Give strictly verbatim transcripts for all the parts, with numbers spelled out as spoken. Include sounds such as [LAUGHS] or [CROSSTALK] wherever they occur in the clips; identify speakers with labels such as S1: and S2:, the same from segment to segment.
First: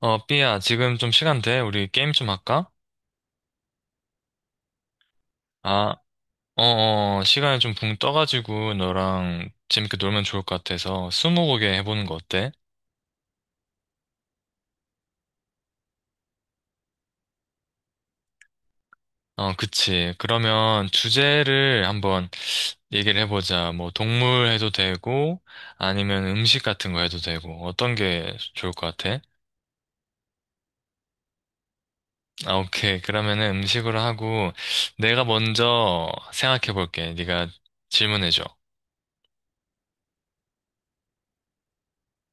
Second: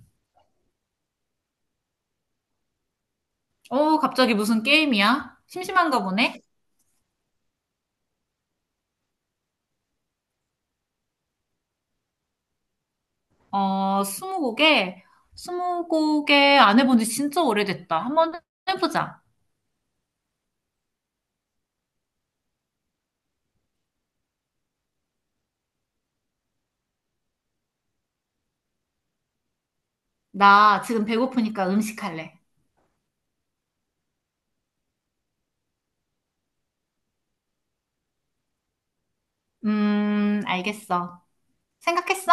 S1: 어, 삐야, 지금 좀 시간 돼? 우리 게임 좀 할까?
S2: 어, 갑자기 무슨 게임이야?
S1: 아,
S2: 심심한가 보네?
S1: 어, 어, 시간이 좀 붕 떠가지고 너랑 재밌게 놀면 좋을 것 같아서 스무고개 해보는 거 어때?
S2: 어, 스무고개? 스무고개 안 해본 지 진짜 오래됐다. 한번 해보자.
S1: 어, 그치. 그러면 주제를 한번 얘기를 해보자. 뭐, 동물 해도 되고, 아니면 음식 같은 거 해도 되고, 어떤 게 좋을 것 같아?
S2: 나 지금 배고프니까 음식 할래.
S1: 아, 오케이. 그러면은 음식으로 하고, 내가 먼저 생각해볼게. 네가 질문해줘.
S2: 음, 알겠어. 생각했어?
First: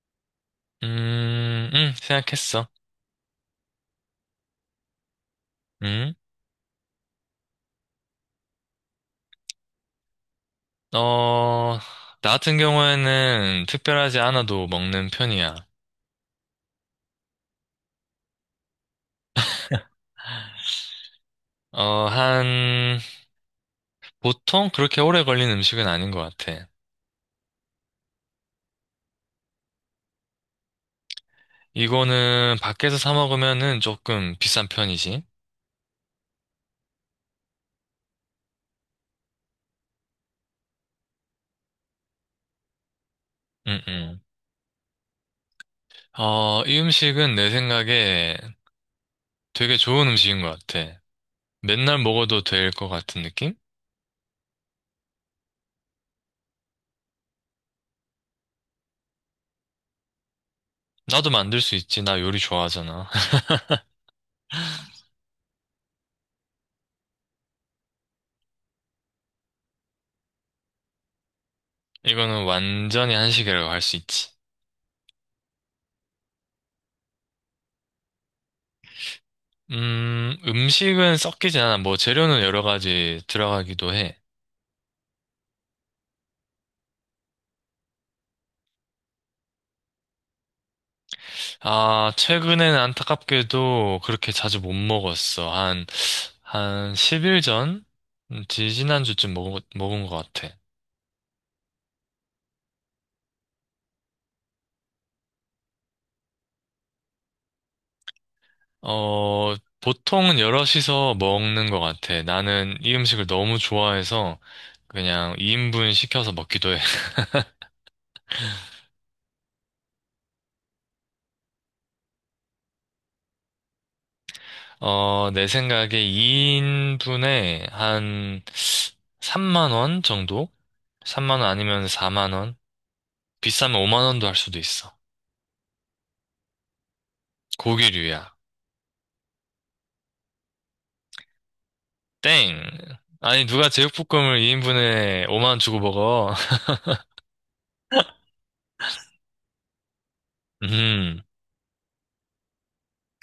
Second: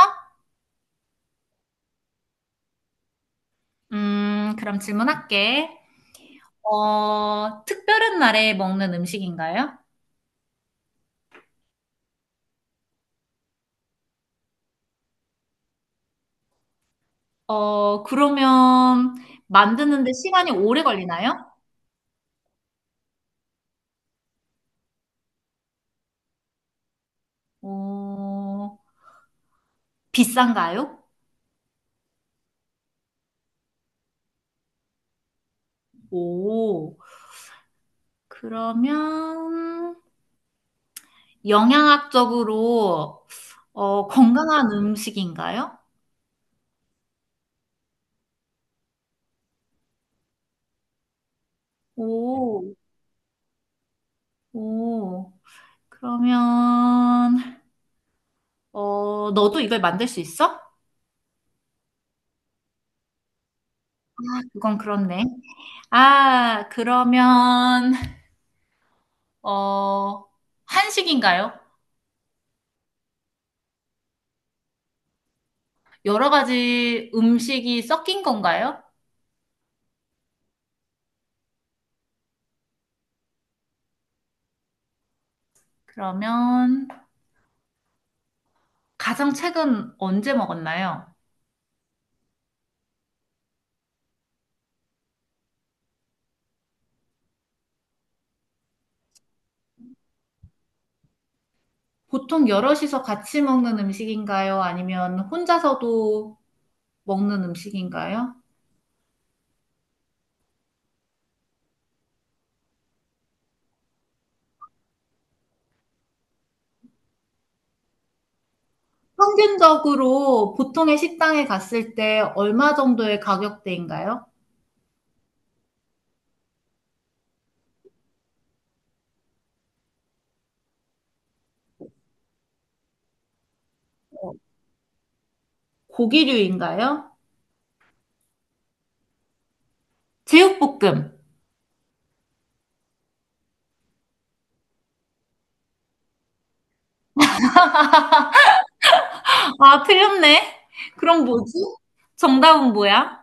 S1: 음, 음, 생각했어.
S2: 음, 그럼 질문할게.
S1: 음.
S2: 어, 특별한 날에 먹는 음식인가요?
S1: 어, 나 같은 경우에는 특별하지 않아도 먹는 편이야.
S2: 어, 그러면 만드는데 시간이 오래 걸리나요?
S1: 어, 한, 보통 그렇게 오래 걸린 음식은 아닌 것 같아.
S2: 어, 비싼가요?
S1: 이거는 밖에서 사 먹으면은 조금 비싼 편이지.
S2: 오, 그러면 영양학적으로
S1: 응,
S2: 어,
S1: 응.
S2: 건강한 음식인가요?
S1: 어, 이 음식은 내 생각에 되게 좋은 음식인 것 같아. 맨날 먹어도 될
S2: 오,
S1: 것 같은 느낌?
S2: 오. 그러면 어, 너도 이걸 만들 수 있어?
S1: 나도 만들 수 있지. 나 요리 좋아하잖아. [LAUGHS]
S2: 그건 그렇네. 아, 그러면 어, 한식인가요?
S1: 이거는 완전히 한식이라고 할 수 있지.
S2: 여러 가지 음식이 섞인 건가요?
S1: 음, 음식은 섞이지 않아. 뭐 재료는 여러 가지 들어가기도 해.
S2: 그러면 가장 최근 언제 먹었나요?
S1: 아, 최근에는 안타깝게도 그렇게 자주 못 먹었어. 한, 한 십 일 전? 음, 지지난주쯤 먹, 먹은 것 같아.
S2: 보통 여럿이서 같이 먹는 음식인가요? 아니면 혼자서도 먹는 음식인가요?
S1: 어, 보통은 여럿이서 먹는 것 같아. 나는 이 음식을 너무 좋아해서 그냥 이 인분 시켜서 먹기도 해.
S2: 평균적으로 보통의 식당에 갔을 때 얼마 정도의 가격대인가요?
S1: [LAUGHS] 어, 내 생각에 이 인분에 한 삼만 원 정도? 삼만 원 아니면 사만 원? 비싸면 오만 원도 할 수도 있어.
S2: 고기류인가요?
S1: 고기류야.
S2: 제육볶음.
S1: 땡. 아니, 누가 제육볶음을 이 인분에 오만 원 주고 먹어?
S2: 아, 틀렸네.
S1: [LAUGHS] 음,
S2: 그럼 뭐지? 정답은 뭐야?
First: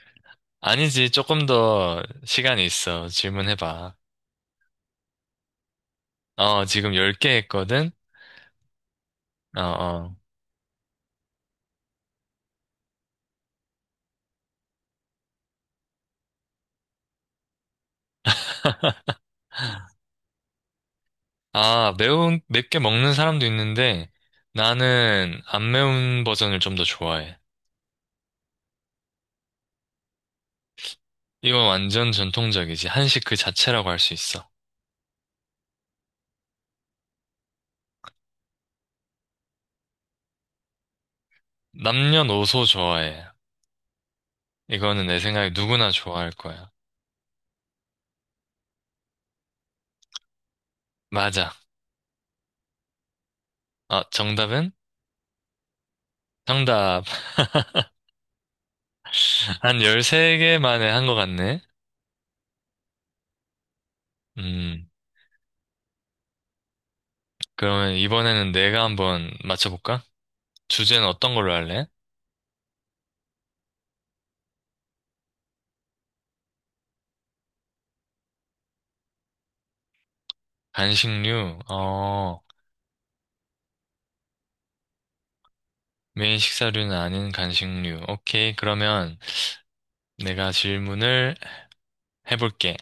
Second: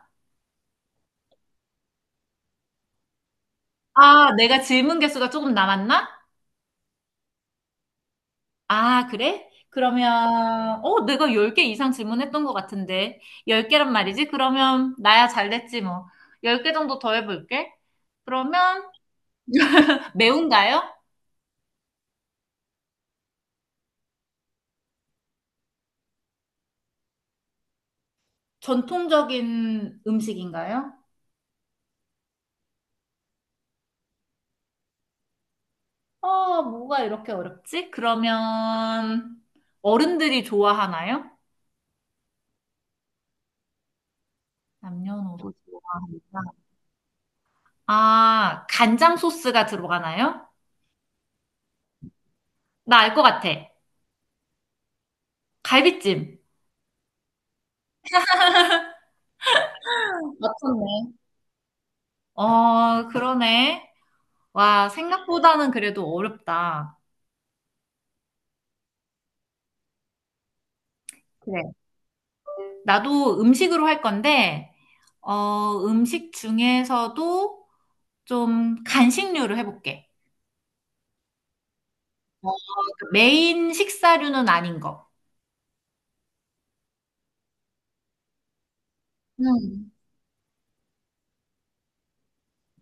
S1: 아니지. 조금 더 시간이 있어. 질문해봐.
S2: 아, 내가 질문 개수가 조금 남았나?
S1: 어, 지금 열 개 했거든?
S2: 아, 그래?
S1: 어, 어.
S2: 그러면, 어, 내가 열 개 이상 질문했던 것 같은데. 열 개란 말이지? 그러면, 나야 잘 됐지, 뭐. 열 개 정도 더 해볼게. 그러면, 매운가요?
S1: 아, 매운, 맵게 먹는 사람도 있는데, 나는 안 매운 버전을 좀 더 좋아해.
S2: 전통적인 음식인가요?
S1: 이건 완전 전통적이지. 한식 그 자체라고 할 수 있어.
S2: 어, 뭐가 이렇게 어렵지? 그러면 어른들이 좋아하나요?
S1: 남녀노소 좋아해. 이거는 내 생각에
S2: 남녀노소.
S1: 누구나 좋아할 거야.
S2: 아, 간장 소스가 들어가나요?
S1: 맞아.
S2: 나 알 것 같아.
S1: 아, 정답은?
S2: 갈비찜.
S1: 정답. [LAUGHS] 한 열세 개 만에 한
S2: 맞췄네.
S1: 것 같네.
S2: 어, 그러네. 와,
S1: 음,
S2: 생각보다는 그래도 어렵다.
S1: 그러면 이번에는 내가 한번 맞춰볼까? 주제는 어떤 걸로
S2: 그래.
S1: 할래?
S2: 나도 음식으로 할 건데, 어, 음식 중에서도 좀 간식류를 해볼게.
S1: 간식류, 어,
S2: 그러니까 메인 식사류는 아닌 거.
S1: 메인 식사류는 아닌 간식류. 오케이, 그러면
S2: 음.
S1: 내가 질문을 해볼게.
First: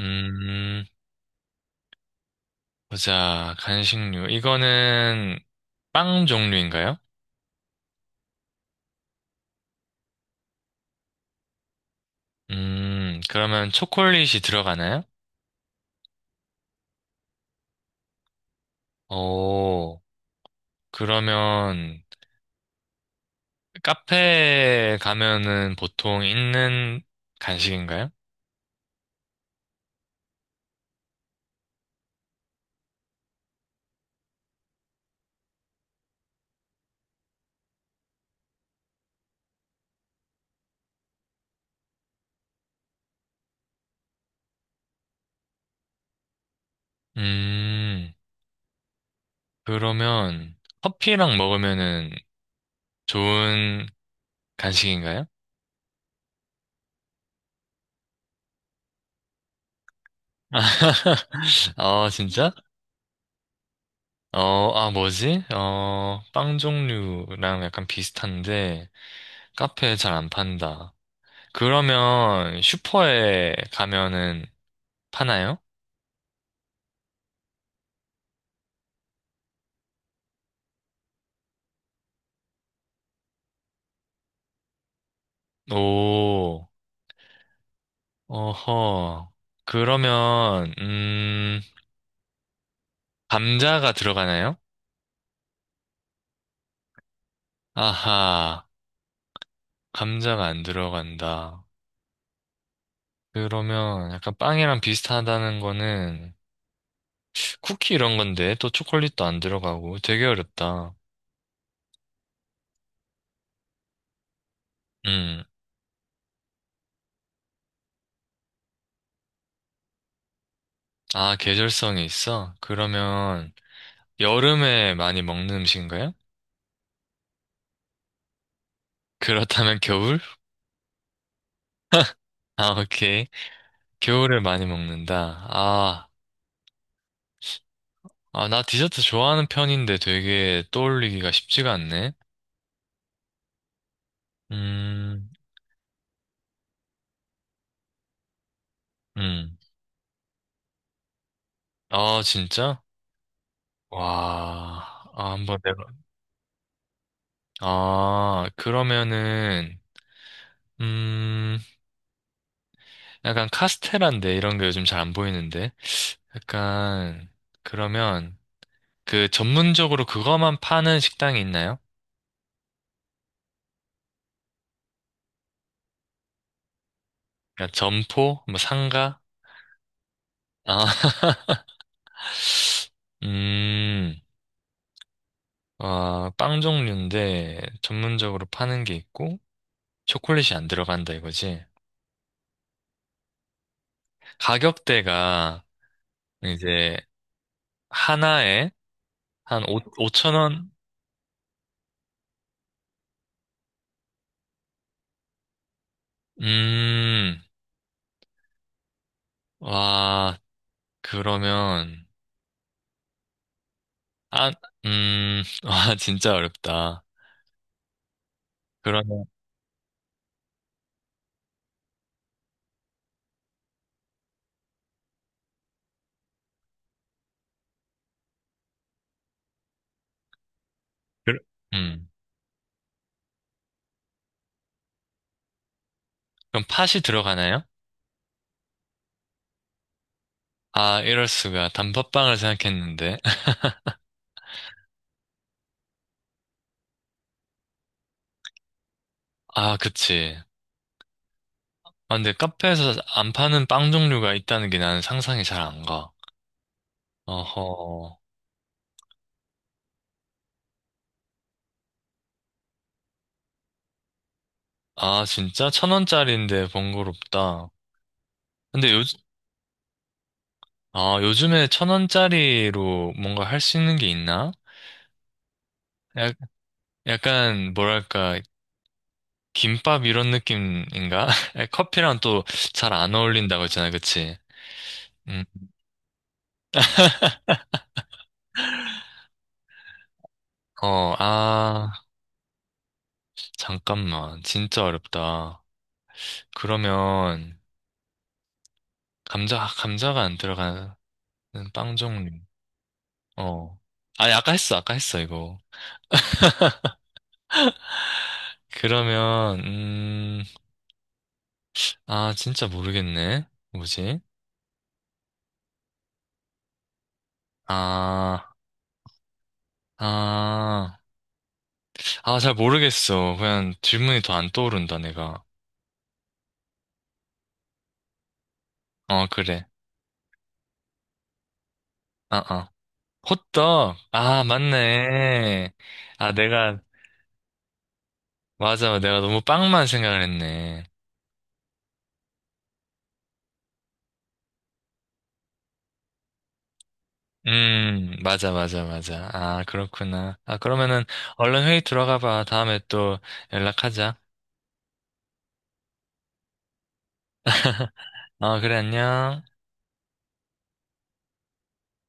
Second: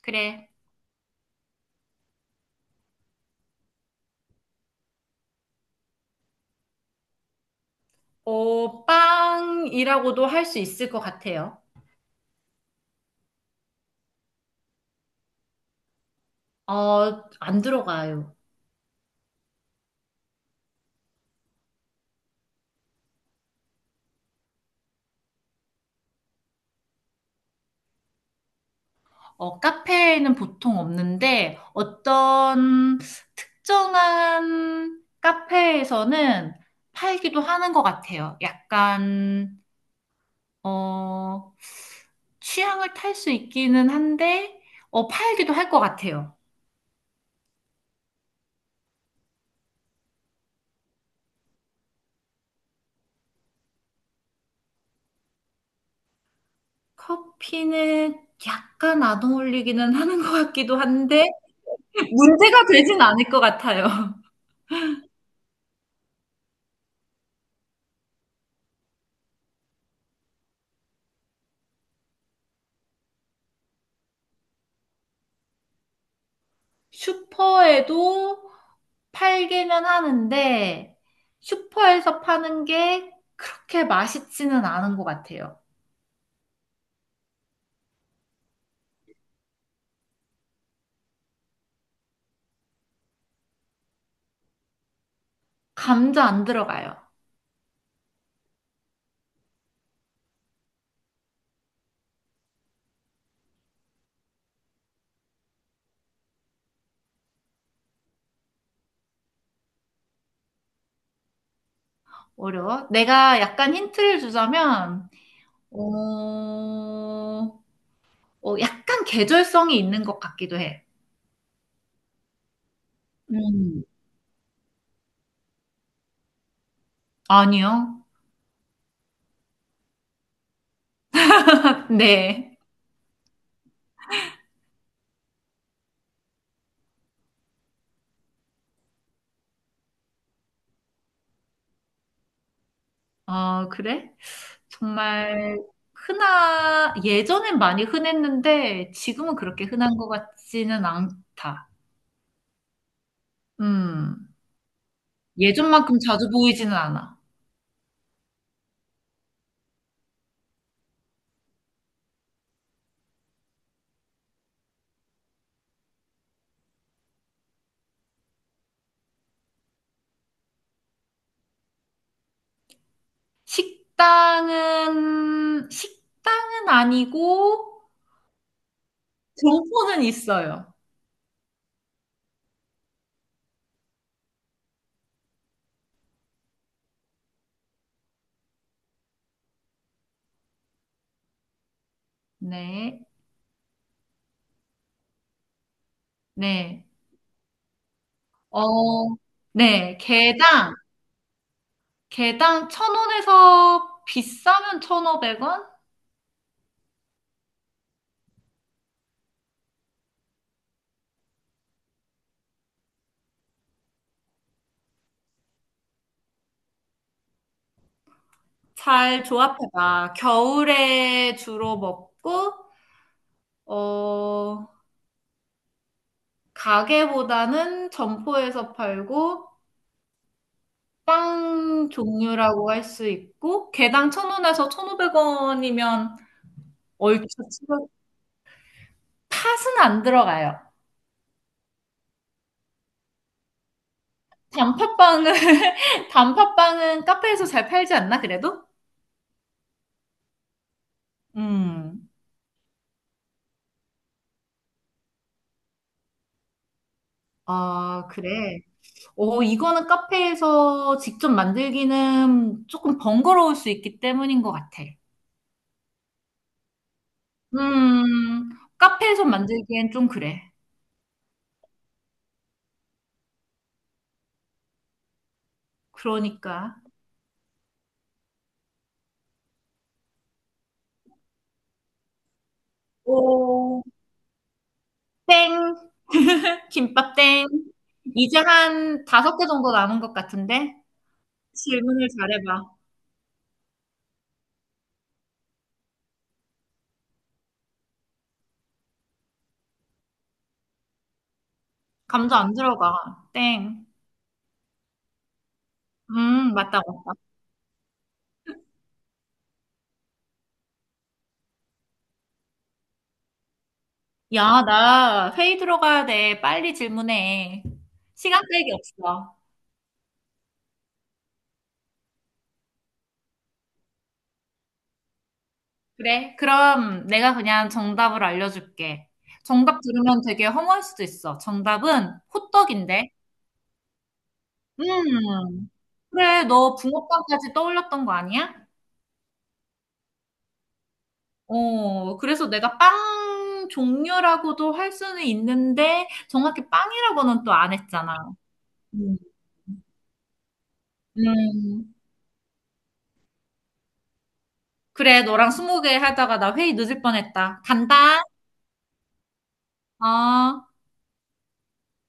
S2: 그래.
S1: 보자, 간식류. 이거는 빵 종류인가요?
S2: 어, 빵이라고도 할 수 있을 것 같아요.
S1: 음, 그러면 초콜릿이 들어가나요?
S2: 어, 안 들어가요.
S1: 오, 그러면 카페에 가면은 보통 있는 간식인가요?
S2: 어, 카페에는 보통 없는데 어떤 특정한 카페에서는 팔기도 하는 것 같아요. 약간, 어, 취향을 탈 수 있기는 한데, 어, 팔기도 할 것 같아요.
S1: 음, 그러면 커피랑 먹으면은 좋은 간식인가요?
S2: 커피는 약간 안 어울리기는 하는 것 같기도 한데,
S1: [LAUGHS] 아, 진짜?
S2: 문제가 되진 않을 것 같아요.
S1: 어, 아, 뭐지? 어, 빵 종류랑 약간 비슷한데 카페에 잘 안 판다. 그러면 슈퍼에 가면은 파나요?
S2: 슈퍼에도 팔기는 하는데, 슈퍼에서 파는 게 그렇게 맛있지는 않은 것 같아요.
S1: 오, 어허. 그러면, 음, 감자가 들어가나요?
S2: 감자 안 들어가요.
S1: 아하, 감자가 안 들어간다. 그러면 약간 빵이랑 비슷하다는 거는 쿠키 이런 건데 또 초콜릿도 안 들어가고 되게 어렵다.
S2: 어려워. 내가 약간 힌트를 주자면,
S1: 음.
S2: 어, 어, 약간 계절성이 있는 것 같기도 해.
S1: 아, 계절성이 있어? 그러면
S2: 음.
S1: 여름에 많이 먹는 음식인가요? [LAUGHS]
S2: 아니요.
S1: 그렇다면 겨울?
S2: 네.
S1: 아, 오케이. 겨울에 많이 먹는다. 아, 아, 나 디저트 좋아하는 편인데 되게 떠올리기가 쉽지가 않네.
S2: 어, 그래?
S1: 음,
S2: 정말 흔하, 예전엔 많이 흔했는데, 지금은
S1: 음.
S2: 그렇게 흔한 것 같지는 않다.
S1: 아, 진짜?
S2: 음.
S1: 와, 아, 한번 내가.
S2: 예전만큼 자주 보이지는 않아.
S1: 아, 그러면은, 음, 약간 카스테라인데 이런 게 요즘 잘 안 보이는데 약간 그러면 그 전문적으로 그거만 파는 식당이 있나요?
S2: 식당은, 식당은
S1: 그러니까
S2: 아니고,
S1: 점포, 뭐 상가,
S2: 점포는 있어요.
S1: 아, [LAUGHS] 음, 어, 빵 종류인데 전문적으로 파는 게 있고 초콜릿이 안 들어간다 이거지.
S2: 네,
S1: 가격대가
S2: 네.
S1: 이제 하나에
S2: 어,
S1: 한 오,
S2: 네.
S1: 오천 원,
S2: 개당, 개당 천 원에서 비싸면 천오백 원?
S1: 음, 와, 그러면 아, 음, [LAUGHS] 와 진짜 어렵다.
S2: 잘 조합해봐. 겨울에 주로 먹고, 어, 가게보다는 점포에서 팔고,
S1: 그
S2: 빵
S1: 음.
S2: 종류라고 할 수 있고, 개당 천원에서천오백원이면
S1: 그럼 팥이
S2: 얼추
S1: 들어가나요?
S2: 치고 팥은 안 들어가요.
S1: 아, 이럴 수가. 단팥빵을 생각했는데. [LAUGHS]
S2: 단팥빵은 [LAUGHS] 단팥빵은 카페에서 잘 팔지 않나 그래도?
S1: 아, 그치.
S2: 음.
S1: 아, 근데 카페에서 안 파는 빵 종류가 있다는 게 나는 상상이 잘 안 가.
S2: 아,
S1: 어허.
S2: 그래. 어, 이거는 카페에서 직접 만들기는 조금 번거로울 수 있기 때문인 것 같아.
S1: 아, 진짜? 천 원짜리인데 번거롭다.
S2: 음,
S1: 근데 요,
S2: 카페에서 만들기엔 좀 그래.
S1: 아, 요즘에 천 원짜리로 뭔가 할 수 있는 게 있나? 약,
S2: 그러니까.
S1: 약간, 뭐랄까, 김밥 이런 느낌인가? [LAUGHS] 커피랑 또 잘 안 어울린다고
S2: 오,
S1: 했잖아, 그치? 음,
S2: 땡. 김밥 땡. 이제 한 다섯 개 정도 남은 것 같은데?
S1: 어, 아.
S2: 질문을 잘해봐.
S1: 잠깐만, 진짜 어렵다. 그러면 감자 감자가 안 들어가는 빵
S2: 감
S1: 종류.
S2: 자 안 들어가.
S1: 어.
S2: 땡.
S1: 아니 아까 했어, 아까 했어 이거.
S2: 음, 맞다.
S1: 그러면 음, 아 진짜 모르겠네. 뭐지?
S2: 야, 나 회의 들어가야 돼. 빨리 질문해. 시간
S1: 아,
S2: 끌기 없어.
S1: 아, 아 잘 모르겠어. 그냥 질문이 더 안 떠오른다 내가.
S2: 그래? 그럼 내가 그냥 정답을 알려줄게.
S1: 어 그래.
S2: 정답 들으면 되게 허무할 수도 있어. 정답은
S1: 아, 아.
S2: 호떡인데.
S1: 호떡. 아
S2: 음,
S1: 맞네. 아
S2: 그래. 너
S1: 내가
S2: 붕어빵까지 떠올렸던 거 아니야?
S1: 맞아, 내가 너무 빵만 생각을 했네.
S2: 어, 그래서 내가 빵 종류라고도 할 수는 있는데, 정확히 빵이라고는 또 안 했잖아.
S1: 음, 맞아, 맞아,
S2: 음,
S1: 맞아. 아, 그렇구나. 아, 그러면은 얼른 회의
S2: 음.
S1: 들어가 봐. 다음에 또 연락하자.
S2: 그래, 너랑 스무 개 하다가 나 회의 늦을 뻔했다. 간다.
S1: 아, 그래, 안녕.
S2: 아,